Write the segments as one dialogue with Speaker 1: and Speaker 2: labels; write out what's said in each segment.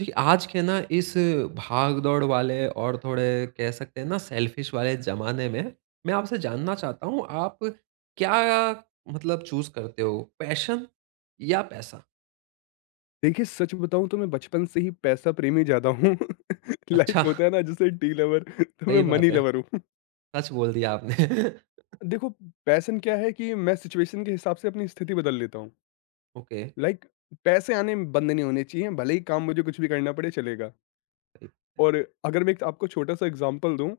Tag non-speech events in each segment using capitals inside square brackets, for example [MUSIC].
Speaker 1: जी, आज के ना इस भाग-दौड़ वाले और थोड़े कह सकते हैं ना सेल्फिश वाले ज़माने में, मैं आपसे जानना चाहता हूँ आप क्या मतलब चूज़ करते हो पैशन या पैसा?
Speaker 2: देखिए, सच बताऊँ तो मैं बचपन से ही पैसा प्रेमी ज़्यादा हूँ। [LAUGHS] लाइक
Speaker 1: अच्छा,
Speaker 2: होता है ना, जैसे टी लवर, तो मैं
Speaker 1: सही बात
Speaker 2: मनी
Speaker 1: है।
Speaker 2: लवर हूँ।
Speaker 1: सच बोल दिया आपने। [LAUGHS]
Speaker 2: देखो, पैशन क्या है कि मैं सिचुएशन के हिसाब से अपनी स्थिति बदल लेता हूँ।
Speaker 1: ओके।
Speaker 2: लाइक पैसे आने बंद नहीं होने चाहिए, भले ही काम मुझे कुछ भी करना पड़े चलेगा।
Speaker 1: सही।
Speaker 2: और अगर मैं एक आपको छोटा-सा एग्ज़ाम्पल दूँ,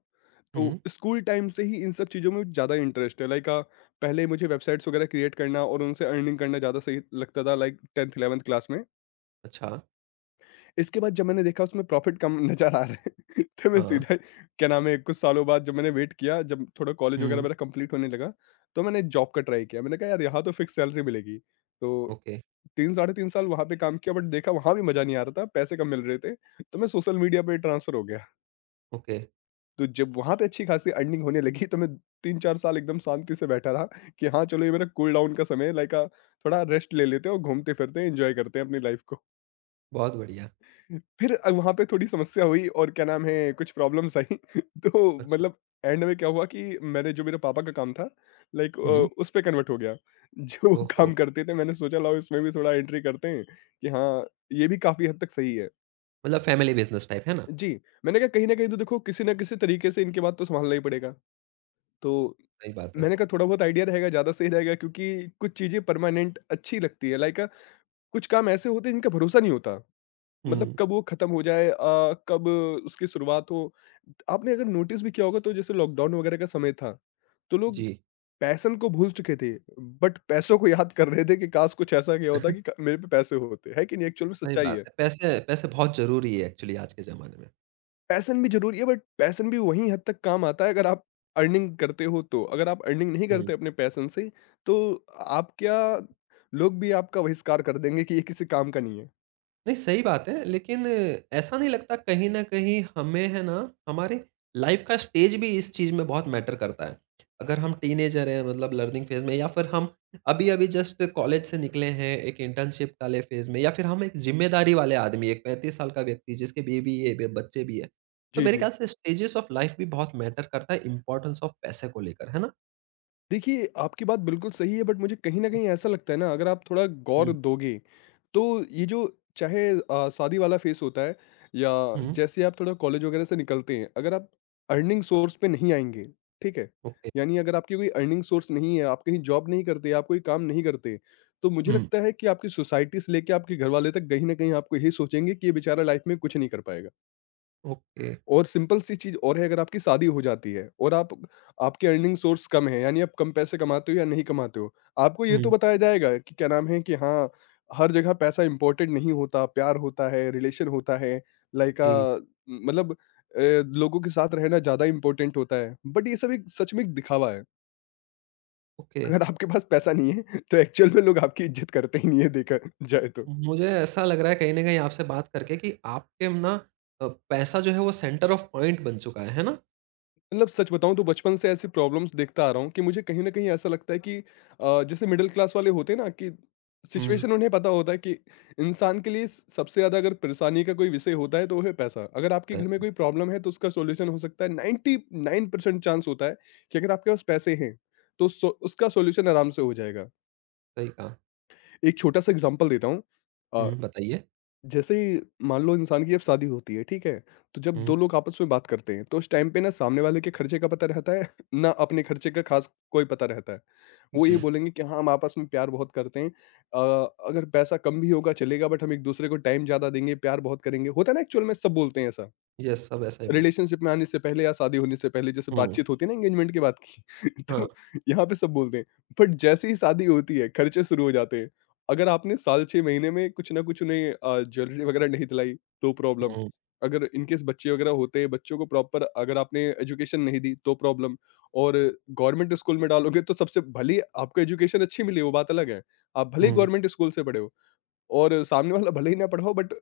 Speaker 2: तो
Speaker 1: हुँ।
Speaker 2: स्कूल टाइम से ही इन सब चीज़ों में ज़्यादा इंटरेस्ट है। लाइक पहले मुझे वेबसाइट्स वगैरह क्रिएट करना और उनसे अर्निंग करना ज़्यादा सही लगता था, लाइक 10th 11th क्लास में।
Speaker 1: अच्छा।
Speaker 2: इसके बाद जब मैंने देखा उसमें प्रॉफ़िट कम [LAUGHS] नज़र आ रहा है, [LAUGHS] तो मैं
Speaker 1: हाँ।
Speaker 2: सीधा, क्या नाम है, कुछ सालों बाद जब मैंने वेट किया, जब थोड़ा कॉलेज वगैरह
Speaker 1: हुँ।
Speaker 2: मेरा कंप्लीट होने लगा, तो मैंने जॉब का ट्राई किया। मैंने कहा यार, यहाँ तो फिक्स सैलरी मिलेगी, तो
Speaker 1: ओके।
Speaker 2: 3 साढ़े 3 साल वहाँ पे काम किया, बट देखा वहाँ भी मज़ा नहीं आ रहा था, पैसे कम मिल रहे थे, तो मैं सोशल मीडिया पे ट्रांसफ़र हो गया।
Speaker 1: ओके।
Speaker 2: तो जब वहाँ पे अच्छी खासी अर्निंग होने लगी, तो मैं 3-4 साल एकदम शांति से बैठा रहा कि हाँ चलो, ये मेरा कूल डाउन का समय है। लाइक थोड़ा रेस्ट ले लेते हैं और घूमते फिरते हैं, एंजॉय करते हैं अपनी लाइफ को।
Speaker 1: बहुत बढ़िया।
Speaker 2: फिर वहाँ पे थोड़ी समस्या हुई और, क्या नाम है, कुछ प्रॉब्लम्स आई। [LAUGHS] तो
Speaker 1: अच्छा।
Speaker 2: मतलब एंड में क्या हुआ कि मैंने जो मेरे पापा का काम था, लाइक
Speaker 1: हुँ।
Speaker 2: उस पे कन्वर्ट हो गया। [LAUGHS] जो वो काम
Speaker 1: ओहो!
Speaker 2: करते थे, मैंने सोचा लाओ इसमें भी थोड़ा एंट्री करते हैं कि हाँ, ये भी काफी हद तक सही है।
Speaker 1: मतलब फैमिली बिज़नेस टाइप, है ना?
Speaker 2: जी, मैंने कहा कहीं ना कहीं तो देखो, किसी ना किसी तरीके से इनके बाद तो संभालना ही पड़ेगा, तो
Speaker 1: सही बात है।
Speaker 2: मैंने कहा थोड़ा बहुत आइडिया रहेगा ज्यादा सही रहेगा, क्योंकि कुछ चीजें परमानेंट अच्छी लगती है। लाइक कुछ काम ऐसे होते हैं जिनका भरोसा नहीं होता, मतलब
Speaker 1: हुँ।
Speaker 2: कब वो खत्म हो जाए, कब उसकी शुरुआत हो। आपने अगर नोटिस भी किया होगा तो जैसे लॉकडाउन वगैरह का समय था, तो लोग
Speaker 1: जी।
Speaker 2: पैशन को भूल चुके थे, बट पैसों को याद कर रहे थे कि काश कुछ ऐसा किया होता कि
Speaker 1: [LAUGHS]
Speaker 2: क मेरे पे पैसे होते। है कि नहीं? एक्चुअल में
Speaker 1: सही
Speaker 2: सच्चाई
Speaker 1: बात
Speaker 2: है।
Speaker 1: है। पैसे पैसे बहुत ज़रूरी है एक्चुअली आज के ज़माने में।
Speaker 2: पैशन भी ज़रूरी है, बट पैशन भी वहीं हद तक काम आता है अगर आप अर्निंग करते हो तो। अगर आप अर्निंग नहीं
Speaker 1: हुँ।
Speaker 2: करते अपने पैशन से, तो आप क्या, लोग भी आपका बहिष्कार कर देंगे कि ये किसी काम का नहीं है।
Speaker 1: नहीं, सही बात है, लेकिन ऐसा नहीं लगता कहीं न कहीं हमें है ना, हमारे लाइफ़ का स्टेज भी इस चीज़ में बहुत मैटर करता है। अगर हम टीनेजर हैं मतलब लर्निंग फ़ेज़ में या फिर हम अभी-अभी जस्ट कॉलेज से निकले हैं, एक इंटर्नशिप वाले फ़ेज़ में या फिर हम एक ज़िम्मेदारी वाले आदमी, एक 35 साल का व्यक्ति जिसके बेबी है, ब बच्चे भी हैं। तो
Speaker 2: जी,
Speaker 1: मेरे
Speaker 2: जी।
Speaker 1: ख्याल से स्टेजेस ऑफ लाइफ़ भी बहुत मैटर करता है इम्पोर्टेंस ऑफ पैसे को लेकर, है ना?
Speaker 2: देखिए, आपकी बात बिल्कुल सही है, बट मुझे कहीं न
Speaker 1: हुँ,
Speaker 2: कहीं ऐसा लगता है ना, अगर आप थोड़ा गौर
Speaker 1: हुँ,
Speaker 2: दोगे, तो ये जो चाहे शादी वाला फेस होता है, या
Speaker 1: हुँ,
Speaker 2: जैसे आप थोड़ा कॉलेज वगैरह से निकलते हैं, अगर आप अर्निंग सोर्स पे नहीं आएँगे, ठीक है?
Speaker 1: ओके।
Speaker 2: यानी अगर आपकी कोई अर्निंग सोर्स नहीं है, आप कहीं जॉब नहीं करते, आप कोई काम नहीं करते, तो मुझे
Speaker 1: हुँ,
Speaker 2: लगता है कि आपकी सोसाइटी से लेके आपके घरवाले तक कहीं न कहीं आपको यही सोचेंगे कि ये बेचारा लाइफ में कुछ नहीं कर पाएगा।
Speaker 1: ओके।
Speaker 2: और सिंपल सी चीज़ और है, अगर आपकी शादी हो जाती है और आप, आपके अर्निंग सोर्स कम है, यानी आप कम पैसे कमाते हो या नहीं कमाते हो, आपको ये तो
Speaker 1: हुँ,
Speaker 2: बताया जाएगा कि, क्या नाम है, कि हाँ, हर जगह पैसा इम्पोर्टेंट नहीं होता, प्यार होता है, रिलेशन होता है, लाइक
Speaker 1: जी,
Speaker 2: मतलब लोगों के साथ रहना ज़्यादा इम्पोर्टेंट होता है। बट ये सब एक, सच में, एक दिखावा है।
Speaker 1: ओके।
Speaker 2: अगर आपके पास पैसा नहीं है तो एक्चुअल में लोग आपकी इज़्ज़त करते ही नहीं है, देखा जाए तो।
Speaker 1: मुझे ऐसा लग रहा है कहीं न कहीं आपसे बात करके कि आपके ना पैसा जो है वो सेंटर ऑफ पॉइंट बन चुका है ना?
Speaker 2: मतलब सच बताऊँ तो बचपन से ऐसी प्रॉब्लम्स देखता आ रहा हूँ कि मुझे कहीं न कहीं ऐसा लगता है कि जैसे मिडल क्लास वाले होते हैं ना, कि
Speaker 1: हुँ,
Speaker 2: सिचुएशन उन्हें पता होता है कि इंसान के लिए स सबसे ज़्यादा अगर परेशानी का कोई विषय होता है तो वो है पैसा। अगर आपके घर में
Speaker 1: पैसा,
Speaker 2: कोई प्रॉब्लम है तो उसका सॉल्यूशन हो सकता है, 99% चांस होता है कि अगर आपके पास पैसे हैं, तो उसका सॉल्यूशन आराम से हो जाएगा।
Speaker 1: सही कहा।
Speaker 2: एक छोटा-सा एग्ज़ाम्पल देता हूँ। अ
Speaker 1: हुँ, बताइए?
Speaker 2: जैसे ही, मान लो, इंसान की अब शादी होती है, ठीक है, तो जब
Speaker 1: हुँ,
Speaker 2: दो लोग आपस में बात करते हैं तो उस टाइम पे ना सामने वाले के खर्चे का पता रहता है [LAUGHS] ना अपने खर्चे का खास कोई पता रहता है। वो ये
Speaker 1: जी,
Speaker 2: बोलेंगे कि हाँ, हम आपस में प्यार बहुत करते हैं, अ, अगर पैसा कम भी होगा चलेगा, बट हम एक दूसरे को टाइम ज्यादा देंगे, प्यार बहुत करेंगे। होता है ना, एक्चुअल में सब बोलते हैं ऐसा,
Speaker 1: यस सब ऐसा ही बोल।
Speaker 2: रिलेशनशिप में आने से पहले या शादी होने से पहले, जैसे
Speaker 1: हुँ,
Speaker 2: बातचीत होती है ना, एंगेजमेंट की बात की। [LAUGHS]
Speaker 1: हाँ,
Speaker 2: तो यहाँ पे सब बोलते हैं, बट जैसे ही शादी होती है, खर्चे शुरू हो जाते हैं। अगर आपने साल 6 महीने में कुछ ना कुछ उन्हें, ज्वेलरी वगैरह नहीं दिलाई, तो प्रॉब्लम।
Speaker 1: हुँ,
Speaker 2: अगर इनकेस बच्चे वगैरह होते हैं, बच्चों को प्रॉपर अगर आपने एजुकेशन नहीं दी, तो प्रॉब्लम। और गवर्नमेंट स्कूल में डालोगे तो सबसे, भले ही आपको एजुकेशन अच्छी मिली वो बात अलग है, आप भले ही
Speaker 1: हुँ,
Speaker 2: गवर्नमेंट स्कूल से पढ़े हो और सामने वाला भले ही ना पढ़ाओ, बट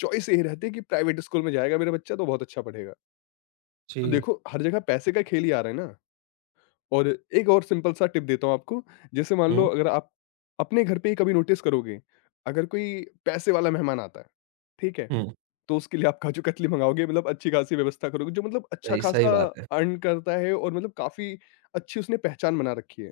Speaker 2: चॉइस यही रहती है कि प्राइवेट स्कूल में जाएगा मेरा बच्चा तो बहुत अच्छा पढ़ेगा। तो
Speaker 1: जी,
Speaker 2: देखो, हर जगह पैसे का खेल ही आ रहा है ना। और एक और सिंपल सा टिप देता हूँ आपको, जैसे मान लो,
Speaker 1: हुँ,
Speaker 2: अगर आप अपने घर पे ही कभी नोटिस करोगे, अगर कोई पैसे वाला मेहमान आता है, ठीक है?
Speaker 1: हुँ,
Speaker 2: तो उसके लिए आप काजू-कतली मँगाओगे, मतलब अच्छी-खासी व्यवस्था करोगे, जो मतलब
Speaker 1: सही सही
Speaker 2: अच्छा-खासा
Speaker 1: बात है।
Speaker 2: अर्न करता है और मतलब काफ़ी अच्छी उसने पहचान बना रखी है।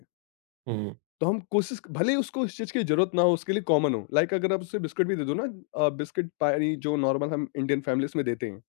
Speaker 1: हुँ,
Speaker 2: तो हम कोशिश, भले ही उसको इस चीज़ की ज़रूरत ना हो, उसके लिए कॉमन हो, लाइक अगर आप उसे बिस्किट भी दे दो ना, बिस्किट, पानी, जो नॉर्मल हम इंडियन फैमिलीज़ में देते हैं।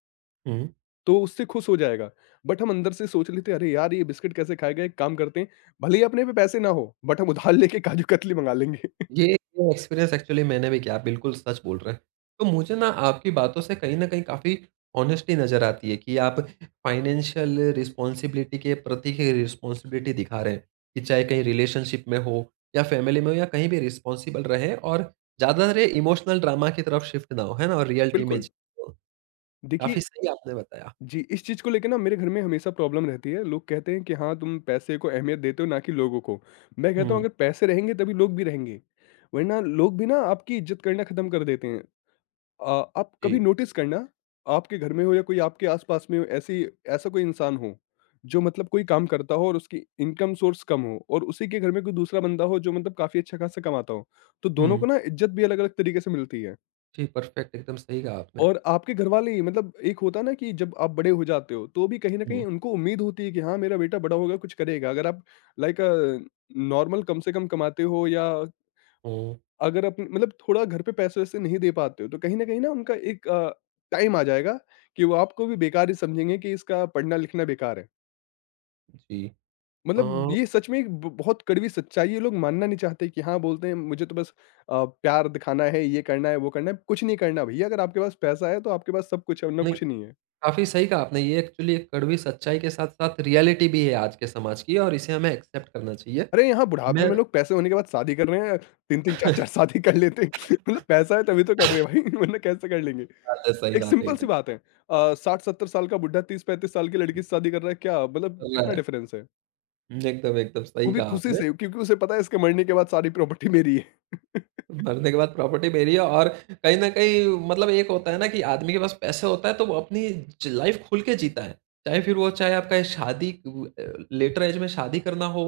Speaker 1: हुँ।
Speaker 2: तो उससे खुश हो जाएगा। बट हम अंदर से सोच लेते हैं, "अरे यार! ये बिस्किट कैसे खाएगा? एक काम करते हैं, भले ही अपने पे पैसे ना हो, बट हम उधार लेके काजू कतली मँगा लेंगे।"
Speaker 1: ये
Speaker 2: [LAUGHS]
Speaker 1: ये एक्सपीरियंस एक्चुअली मैंने भी किया, आप बिल्कुल सच बोल रहे हैं। तो मुझे ना आपकी बातों से कहीं न कहीं काफ़ी ऑनेस्टी नज़र आती है कि आप फाइनेंशियल रिस्पॉन्सिबिलिटी के प्रति ही रिस्पॉन्सिबिलिटी दिखा रहे हैं, कि चाहे कहीं रिलेशनशिप में हो या फैमिली में हो या कहीं भी रिस्पॉन्सिबल रहें और ज़्यादा रे इमोशनल ड्रामा की तरफ शिफ्ट ना हो, है ना? और रियलिटी में
Speaker 2: बिल्कुल।
Speaker 1: जियो। काफ़ी
Speaker 2: देखिए
Speaker 1: सही आपने बताया।
Speaker 2: जी, इस चीज़ को लेके ना मेरे घर में हमेशा प्रॉब्लम रहती है। लोग कहते हैं कि हाँ, तुम पैसे को अहमियत देते हो, ना कि लोगों को। मैं कहता हूँ,
Speaker 1: हुँ,
Speaker 2: अगर पैसे रहेंगे तभी लोग भी रहेंगे, वरना लोग भी ना आपकी इज़्ज़त करना खत्म कर देते हैं। अ, आप
Speaker 1: जी।
Speaker 2: कभी नोटिस करना, आपके घर में हो या कोई आपके आसपास में हो, ऐसी ऐसा कोई इंसान हो जो मतलब कोई काम करता हो और उसकी इनकम सोर्स कम हो, और उसी के घर में कोई दूसरा बंदा हो जो मतलब काफी अच्छा खासा कमाता हो, तो दोनों
Speaker 1: हुँ,
Speaker 2: को ना इज्जत भी अलग अलग तरीके से मिलती है।
Speaker 1: जी, परफेक्ट एकदम सही कहा आपने।
Speaker 2: और आपके घर वाले ही, मतलब एक होता है ना कि जब आप बड़े हो जाते हो, तो भी कहीं ना
Speaker 1: हुँ,
Speaker 2: कहीं उनको उम्मीद होती है कि हाँ, मेरा बेटा बड़ा होगा कुछ करेगा। अगर आप लाइक नॉर्मल कम से कम कमाते हो, या
Speaker 1: हुँ,
Speaker 2: अगर आप मतलब थोड़ा घर पे पैसे-वैसे नहीं दे पाते हो, तो कहीं न कहीं ना उनका एक टाइम आ जाएगा कि वो आपको भी बेकार ही समझेंगे कि इसका पढ़ना-लिखना बेकार है।
Speaker 1: जी। अ,
Speaker 2: मतलब ये सच में एक ब बहुत कड़वी सच्चाई है। ये लोग मानना नहीं चाहते, कि हाँ, बोलते हैं मुझे तो बस प्यार दिखाना है, ये करना है, वो करना है, कुछ नहीं करना भईया, अगर आपके पास पैसा है, तो आपके पास सब कुछ है, वरना
Speaker 1: नहीं,
Speaker 2: कुछ नहीं है।
Speaker 1: काफ़ी सही कहा आपने। ये एक्चुअली एक कड़वी सच्चाई के साथ-साथ रियलिटी भी है आज के समाज की और इसे हमें एक्सेप्ट करना चाहिए।
Speaker 2: अरे! यहाँ बुढ़ापे
Speaker 1: मैं
Speaker 2: में लोग पैसे होने के बाद शादी कर रहे हैं, 3-3 4-4
Speaker 1: [LAUGHS]
Speaker 2: शादी कर लेते हैं। [LAUGHS] मतलब पैसा है तभी तो कर रहे हैं भाई, [LAUGHS] वरना कैसे कर लेंगे?
Speaker 1: बात है, सही
Speaker 2: एक
Speaker 1: बात है
Speaker 2: सिंपल सी
Speaker 1: एकदम।
Speaker 2: बात है। 60-70 साल का बुड्ढा 30-35 साल की लड़की से शादी कर रहा है, क्या मतलब
Speaker 1: चल
Speaker 2: कितना
Speaker 1: रहा है।
Speaker 2: डिफरेंस है?
Speaker 1: एकदम, एकदम
Speaker 2: वो
Speaker 1: सही
Speaker 2: भी
Speaker 1: कहा
Speaker 2: खुशी
Speaker 1: आपने।
Speaker 2: से, क्योंकि उसे पता है इसके मरने के बाद सारी प्रॉपर्टी मेरी है। [LAUGHS]
Speaker 1: मरने के बाद प्रॉपर्टी मेरी है और कहीं न कहीं मतलब एक होता है ना कि आदमी के पास पैसे होता है तो वो अपनी ज लाइफ़ खुल के जीता है। चाहे फिर वो चाहे आपका शादी लेटर ऐज में शादी करना हो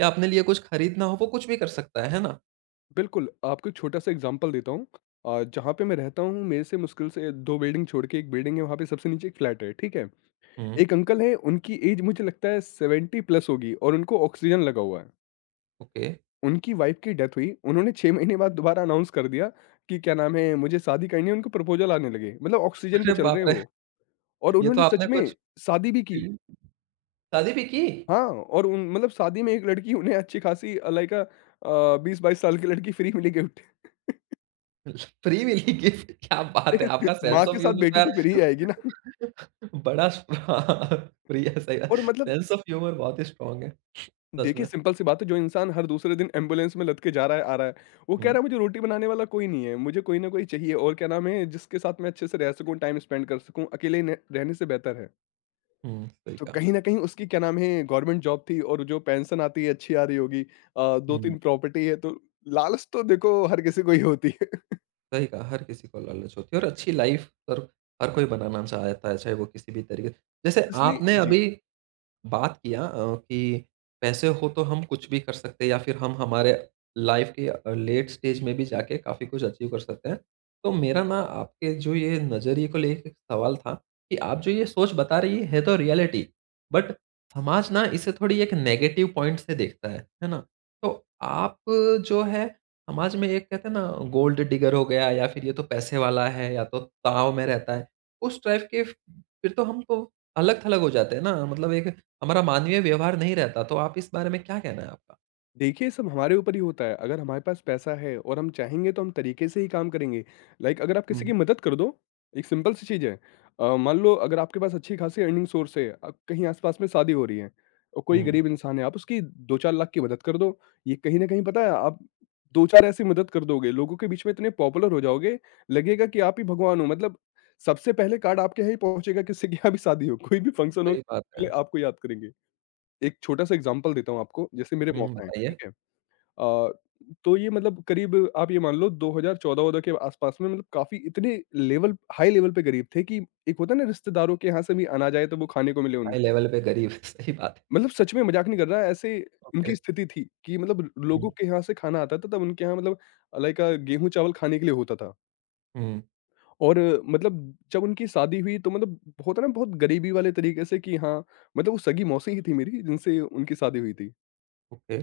Speaker 1: या अपने लिए कुछ खरीदना हो, वो कुछ भी कर सकता है ना?
Speaker 2: बिल्कुल, आपको एक छोटा-सा एग्ज़ाम्पल देता हूँ। जहाँ पे मैं रहता हूँ, मेरे से मुश्किल से 2 बिल्डिंग छोड़ के 1 बिल्डिंग है, वहाँ पे सबसे नीचे एक फ्लैट है, ठीक है?
Speaker 1: हुँ,
Speaker 2: एक अंकल हैं, उनकी एज मुझे लगता है 70 प्लस होगी और उनको ऑक्सीजन लगा हुआ है।
Speaker 1: ओके। [LAUGHS]
Speaker 2: उनकी वाइफ़ की डेथ हुई, उन्होंने 6 महीने बाद दोबारा अनाउंस कर दिया कि क्या नाम है, मुझे शादी करनी है, उनको प्रपोज़ल आने लगे। मतलब ऑक्सीजन पे
Speaker 1: अरे
Speaker 2: चल रहे हैं
Speaker 1: बाप रे!
Speaker 2: वो। और
Speaker 1: ये तो
Speaker 2: उन्होंने
Speaker 1: आपने
Speaker 2: सच
Speaker 1: कुछ।
Speaker 2: में शादी भी की।
Speaker 1: हुँ, शादी भी की?
Speaker 2: हाँ, और उन मतलब शादी में एक लड़की उन्हें अच्छी खासी लाइक 20-22 साल की लड़की फ्री मिली गिफ्ट।
Speaker 1: फ्री मिली गिफ्ट क्या बात है! आपका
Speaker 2: [LAUGHS] माँ
Speaker 1: सेंस ऑफ
Speaker 2: के साथ
Speaker 1: ह्यूमर तो
Speaker 2: बेटी
Speaker 1: यार।
Speaker 2: तो फ्री ही आएगी ना।
Speaker 1: बड़ा स्ट्र हाँ, फ्री है सही है।
Speaker 2: और मतलब
Speaker 1: सेंस ऑफ ह्यूमर बहुत ही स्ट्रॉन्ग है, सच
Speaker 2: देखिए
Speaker 1: में।
Speaker 2: सिंपल सी बात है, जो इंसान हर दूसरे दिन एम्बुलेंस में लद के जा रहा है, आ रहा है, वो कह
Speaker 1: हुँ,
Speaker 2: रहा है मुझे रोटी बनाने वाला कोई नहीं है, मुझे कोई ना कोई चाहिए और क्या नाम है, जिसके साथ मैं अच्छे से रह सकूँ, टाइम स्पेंड कर सकूँ, अकेले न रहने से बेहतर है।
Speaker 1: हुँ, सही
Speaker 2: तो
Speaker 1: कहा।
Speaker 2: कहीं न कहीं उसकी क्या नाम है, गवर्नमेंट जॉब थी और जो पेंशन आती है अच्छी आ रही होगी,
Speaker 1: हुँ,
Speaker 2: 2-3 प्रॉपर्टी है, तो लालच तो देखो हर किसी को ही होती है।
Speaker 1: सही कहा, हर किसी को लालच होती है और अच्छी लाइफ़ हर हर कोई बनाना चाहता है, चाहे वो किसी भी तरीके जैसे
Speaker 2: [LAUGHS]
Speaker 1: आपने
Speaker 2: इसलिए जी।
Speaker 1: अभी बात किया कि पैसे हो तो हम कुछ भी कर सकते हैं या फिर हम हमारे लाइफ के लेट स्टेज में भी जाके काफ़ी कुछ अचीव कर सकते हैं। तो मेरा ना आपके जो ये नज़रिए को लेके एक सवाल था कि आप जो ये सोच बता रही है तो रियलिटी बट समाज ना इसे थोड़ी एक नेगेटिव पॉइंट से देखता है ना? तो आप जो है समाज में एक कहते हैं ना गोल्ड डिगर हो गया या फिर ये तो पैसे वाला है या तो ताव में रहता है। उस टाइप के फ़ फिर तो हम तो अलग-थलग हो जाते हैं ना मतलब एक हमारा मानवीय व्यवहार नहीं रहता, तो आप इस बारे में क्या कहना है आपका?
Speaker 2: देखिए, सब हमारे ऊपर ही होता है। अगर हमारे पास पैसा है और हम चाहेंगे तो हम तरीके से ही काम करेंगे। लाइक अगर आप किसी
Speaker 1: हुँ,
Speaker 2: की मदद कर दो, एक सिंपल सी चीज़ है। मान लो, अगर आपके पास अच्छी खासी अर्निंग सोर्स है, कहीं आस-पास में शादी हो रही है और कोई
Speaker 1: हुँ।
Speaker 2: गरीब इंसान है, आप उसकी 2-4 लाख की मदद कर दो। ये कहीं न कहीं पता है, आप 2-4 ऐसी मदद कर दोगे, लोगों के बीच में इतने पॉपुलर हो जाओगे, लगेगा कि आप ही भगवान हो। मतलब सबसे पहले कार्ड आपके यहाँ ही पहुँचेगा, किसी के यहाँ भी शादी हो, कोई भी फंक्शन हो,
Speaker 1: सही बात
Speaker 2: पहले
Speaker 1: है।
Speaker 2: आपको याद करेंगे। एक छोटा-सा एग्ज़ाम्पल देता हूँ आपको, जैसे मेरे
Speaker 1: हुँ।
Speaker 2: मौसा हैं,
Speaker 1: बताइए।
Speaker 2: ठीक है? अ, तो ये मतलब करीब आप ये मान लो 2014-14 के आसपास में मतलब काफ़ी इतने लेवल हाई लेवल पे गरीब थे कि एक होता है ना, रिश्तेदारों के यहाँ से भी अनाज आए तो वो खाने को मिले उन्हें।
Speaker 1: हाई लेवल पे गरीब, [LAUGHS] सही बात है।
Speaker 2: मतलब सच में मज़ाक नहीं कर रहा, ऐसे उनकी
Speaker 1: ओके।
Speaker 2: स्थिति थी कि मतलब
Speaker 1: हुँ,
Speaker 2: लोगों के यहाँ से खाना आता था तब उनके यहाँ मतलब लाइक गेहूँ चावल खाने के लिए होता था।
Speaker 1: हुँ,
Speaker 2: और मतलब जब उनकी शादी हुई तो मतलब होता है ना बहुत गरीबी वाले तरीके से, कि हाँ, मतलब वो सगी मौसी ही थी मेरी, जिनसे उनकी शादी हुई थी।
Speaker 1: ओके।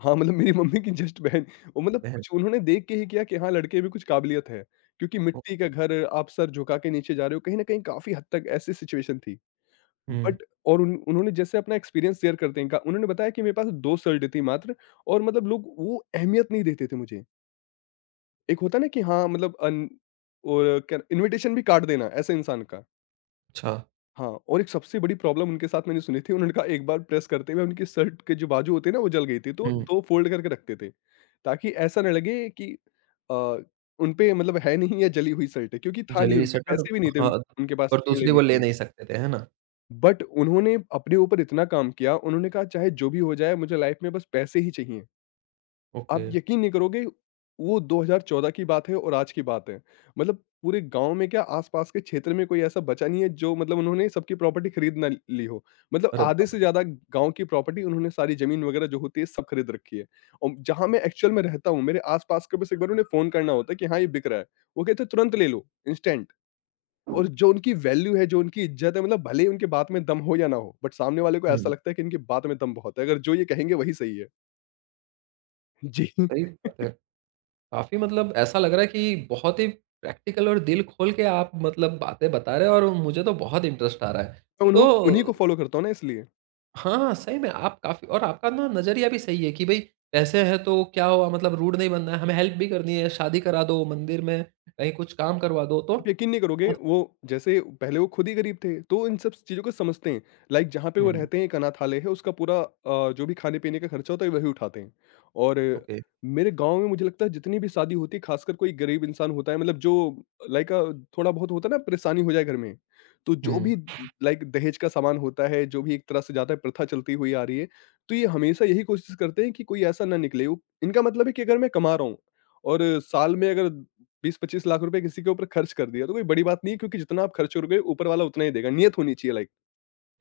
Speaker 2: हाँ, मतलब मेरी मम्मी की जस्ट बहन। वो मतलब
Speaker 1: वह
Speaker 2: कुछ उन्होंने देख के ही किया कि हाँ, लड़के में कुछ काबिलियत है, क्योंकि
Speaker 1: ओ
Speaker 2: मिट्टी का घर, आप सर झुका के नीचे जा रहे हो, कहीं न कहीं काफ़ी हद तक ऐसी सिचुएशन थी।
Speaker 1: हुँ,
Speaker 2: बट और उन उन्होंने जैसे अपना एक्सपीरियंस शेयर करते हैं, का उन्होंने बताया कि मेरे पास 2 शर्ट थी मात्र, और मतलब लोग वो अहमियत नहीं देते थे मुझे। एक होता है ना कि हाँ, मतलब अन और क्या इन्विटेशन भी काट देना ऐसे इंसान का।
Speaker 1: अच्छा।
Speaker 2: हाँ, और एक सबसे बड़ी प्रॉब्लम उनके साथ मैंने सुनी थी, उन्होंने कहा एक बार प्रेस करते हुए उनकी शर्ट के जो बाजू होते हैं ना वो जल गई थी, तो
Speaker 1: हुँ,
Speaker 2: 2 फ़ोल्ड करके रखते थे, ताकि ऐसा ना लगे कि अ, उनपे मतलब है नहीं या जली हुई शर्ट है, क्योंकि था नहीं
Speaker 1: जलेबी
Speaker 2: उनपे,
Speaker 1: सटर
Speaker 2: पैसे भी नहीं थे
Speaker 1: हाँ,
Speaker 2: उन उनके पास
Speaker 1: और
Speaker 2: इतने
Speaker 1: दूसरी
Speaker 2: लेने
Speaker 1: वो
Speaker 2: के
Speaker 1: ले
Speaker 2: लिए।
Speaker 1: नहीं सकते थे, है ना?
Speaker 2: बट उन्होंने अपने ऊपर इतना काम किया, उन्होंने कहा चाहे जो भी हो जाए मुझे लाइफ़ में बस पैसे ही चाहिए।
Speaker 1: ओके।
Speaker 2: आप यकीन नहीं करोगे, वो 2014 की बात है और आज की बात है। मतलब पूरे गाँव में क्या आस-पास के क्षेत्र में कोई ऐसा बचा नहीं है, जो मतलब उन्होंने सबकी प्रॉपर्टी खरीद ना ली हो। मतलब
Speaker 1: अरे
Speaker 2: आधे
Speaker 1: बाप
Speaker 2: से
Speaker 1: रे!
Speaker 2: ज़्यादा गाँव की प्रॉपर्टी उन्होंने सारी ज़मीन वगैरह जो होती है सब खरीद रखी है। और जहाँ मैं एक्चुअल में रहता हूँ, मेरे आस-पास को बस एक बार उन्हें फ़ोन करना होता है कि हाँ, ये बिक रहा है। वो कहते हैं तुरंत ले लो, इंस्टेंट। और जो उनकी वैल्यू है, जो उनकी इज़्ज़त है, मतलब भले ही उनके बात में दम हो या ना हो, बट सामने वाले को ऐसा
Speaker 1: हुँ।
Speaker 2: लगता है कि इनकी बात में दम बहुत है। अगर जो ये कहेंगे वही सही है। जी।
Speaker 1: सही बात है। काफ़ी मतलब ऐसा लग रहा है कि बहुत ही प्रैक्टिकल और दिल खोल के आप मतलब बातें बता रहे हैं और मुझे तो बहुत इंटरेस्ट आ रहा है।
Speaker 2: मैं उन्हों उन्हीं को
Speaker 1: तो
Speaker 2: फ़ॉलो करता हूँ ना, इसलिए।
Speaker 1: हाँ, सही में आप काफ़ी और आपका ना नज़रिया भी सही है कि भई पैसे हैं तो क्या हुआ मतलब रूड नहीं बनना है, हमें हेल्प भी करनी है, शादी करा दो, मंदिर में कहीं कुछ काम करवा दो तो
Speaker 2: आप यकीन नहीं करोगे,
Speaker 1: मत
Speaker 2: वो जैसे पहले वो खुद ही गरीब थे, तो इन सब चीज़ों को समझते हैं। लाइक जहाँ पे वो
Speaker 1: हुँ,
Speaker 2: रहते हैं एक अनाथालय है, उसका पूरा जो भी खाने-पीने का खर्चा होता है वही उठाते हैं। और
Speaker 1: ओके।
Speaker 2: मेरे गाँव में मुझे लगता है जितनी भी शादी होती है, ख़ासकर कोई गरीब इंसान होता है, मतलब जो लाइक थोड़ा बहुत होता है ना, परेशानी हो जाए घर में, तो जो
Speaker 1: हुँ,
Speaker 2: भी लाइक दहेज का सामान होता है, जो भी एक तरह से ज़्यादा प्रथा चलती हुई आ रही है, तो ये हमेशा यही कोशिश करते हैं कि कोई ऐसा ना निकले। इनका मतलब है कि अगर मैं कमा रहा हूँ और साल में अगर 20-25 लाख रुपए किसी के ऊपर खर्च कर दिया तो कोई बड़ी बात नहीं है, क्योंकि जितना आप खर्च करोगे ऊपर वाला उतना ही देगा, नियत होनी चाहिए लाइक।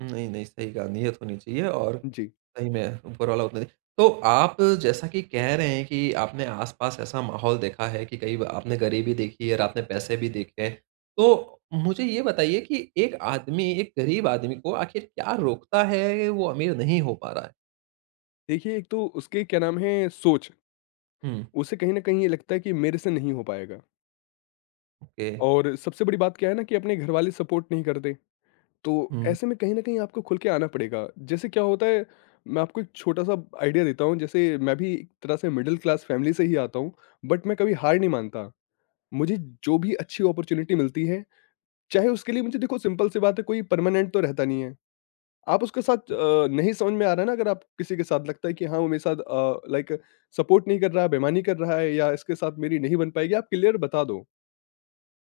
Speaker 1: नहीं, नहीं सही कहा नियत होनी चाहिए और
Speaker 2: जी।
Speaker 1: सही में ऊपर वाला उतना ही। तो आप जैसा कि कह रहे हैं कि आपने आस-पास ऐसा माहौल देखा है कि कहीं आपने गरीबी देखी है और आपने पैसे भी देखे हैं। तो मुझे ये बताइए कि एक आदमी, एक गरीब आदमी को आखिर क्या रोकता है, वो अमीर नहीं हो पा रहा है?
Speaker 2: देखिए एक तो उसके क्या नाम है, सोच।
Speaker 1: हुँ।
Speaker 2: उसे कहीं ना कहीं ये लगता है कि मेरे से नहीं हो पाएगा
Speaker 1: ओके।
Speaker 2: और सबसे बड़ी बात क्या है ना, कि अपने घर वाले सपोर्ट नहीं करते। तो
Speaker 1: हुँ।
Speaker 2: ऐसे में कहीं ना कहीं आपको खुल के आना पड़ेगा, जैसे क्या होता है, मैं आपको एक छोटा सा आइडिया देता हूँ। जैसे मैं भी एक तरह से मिडिल क्लास फैमिली से ही आता हूँ, बट मैं कभी हार नहीं मानता। मुझे जो भी अच्छी अपॉर्चुनिटी मिलती है, चाहे उसके लिए मुझे देखो, सिंपल सी बात है, कोई परमानेंट तो रहता नहीं है। आप उसके साथ नहीं समझ में आ रहा है ना, अगर आप किसी के साथ लगता है कि हाँ वो मेरे साथ लाइक सपोर्ट नहीं कर रहा है, बेईमानी कर रहा है या इसके साथ मेरी नहीं बन पाएगी, आप क्लियर बता दो,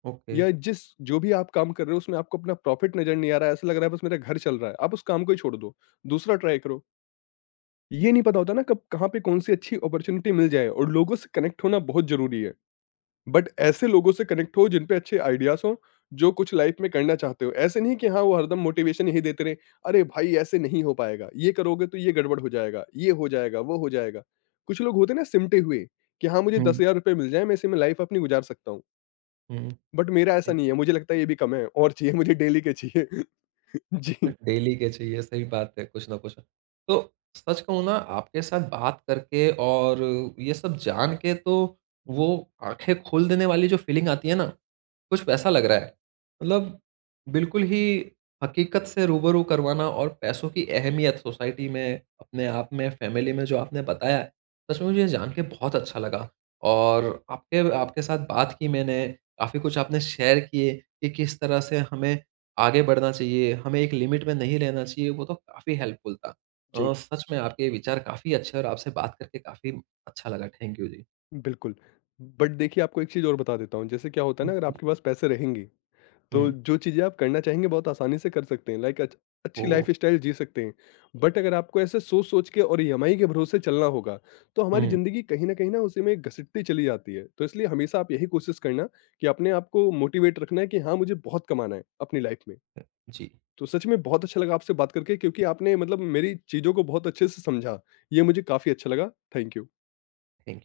Speaker 1: ओके।
Speaker 2: या जिस जो भी आप काम कर रहे हो, उसमें आपको अपना प्रॉफिट नजर नहीं आ रहा है, ऐसा लग रहा है बस मेरा घर चल रहा है, आप उस काम को ही छोड़ दो, दूसरा ट्राई करो। ये नहीं पता होता ना कब कहाँ पे कौन सी अच्छी अपॉर्चुनिटी मिल जाए, और लोगों से कनेक्ट होना बहुत जरूरी है, बट ऐसे लोगों से कनेक्ट हो जिन पे अच्छे आइडियाज हो, जो कुछ लाइफ में करना चाहते हो। ऐसे नहीं कि हाँ, वो हरदम मोटिवेशन ही देते रहे, "अरे भाई ऐसे नहीं हो पाएगा, ये करोगे तो ये गड़बड़ हो जाएगा, ये हो जाएगा, वो हो जाएगा।" कुछ लोग होते हैं ना सिमटे हुए, कि हाँ, मुझे
Speaker 1: हुँ,
Speaker 2: ₹10,000 मिल जाएँ, मैं इसी में लाइफ अपनी गुजार सकता हूँ।
Speaker 1: हुँ।
Speaker 2: बट मेरा ऐसा नहीं है, मुझे लगता है ये भी कम है और चाहिए, मुझे डेली के चाहिए। [LAUGHS]
Speaker 1: सही
Speaker 2: जी,
Speaker 1: डेली के चाहिए, सही बात है, कुछ ना कुछ। तो सच कहूँ ना आपके साथ बात करके और ये सब जान के तो वो आँखें खोल देने वाली जो फ़ीलिंग आती है ना कुछ वैसा लग रहा है। मतलब बिल्कुल ही हकीकत से रूबरू करवाना और पैसों की अहमियत सोसाइटी में, अपने आप में, फ़ैमिली में जो आपने बताया है, सच में मुझे ये जान के बहुत अच्छा लगा। और आपके आपके साथ बात की मैंने, काफ़ी कुछ आपने शेयर किए कि किस तरह से हमें आगे बढ़ना चाहिए, हमें एक लिमिट में नहीं रहना चाहिए, वो तो काफ़ी हेल्पफुल था।
Speaker 2: जी।
Speaker 1: सच में आपके विचार काफ़ी अच्छे और आपसे बात करके काफ़ी अच्छा लगा। थैंक यू जी।
Speaker 2: बिल्कुल। बट देखिए आपको एक चीज़ और बता देता हूँ, जैसे क्या होता है ना, अगर
Speaker 1: जी।
Speaker 2: आपके पास पैसे रहेंगे तो
Speaker 1: हुँ,
Speaker 2: जो चीज़ें आप करना चाहेंगे बहुत आसानी से कर सकते हैं, लाइक अच्छी
Speaker 1: ओह!
Speaker 2: लाइफस्टाइल जी सकते हैं। बट अगर आपको ऐसे सोच सोच के और ईएमआई के भरोसे चलना होगा, तो हमारी
Speaker 1: हुँ,
Speaker 2: ज़िंदगी कहीं ना उसी में घसीटती चली जाती है, तो इसलिए हमेशा आप यही कोशिश करना कि अपने आप को मोटिवेट रखना है कि हाँ मुझे बहुत कमाना है अपनी लाइफ में।
Speaker 1: जी।
Speaker 2: तो सच में बहुत अच्छा लगा आपसे बात करके, क्योंकि आपने मतलब मेरी चीज़ों को बहुत अच्छे से समझा, ये मुझे काफ़ी अच्छा लगा। Thank you.
Speaker 1: थैंक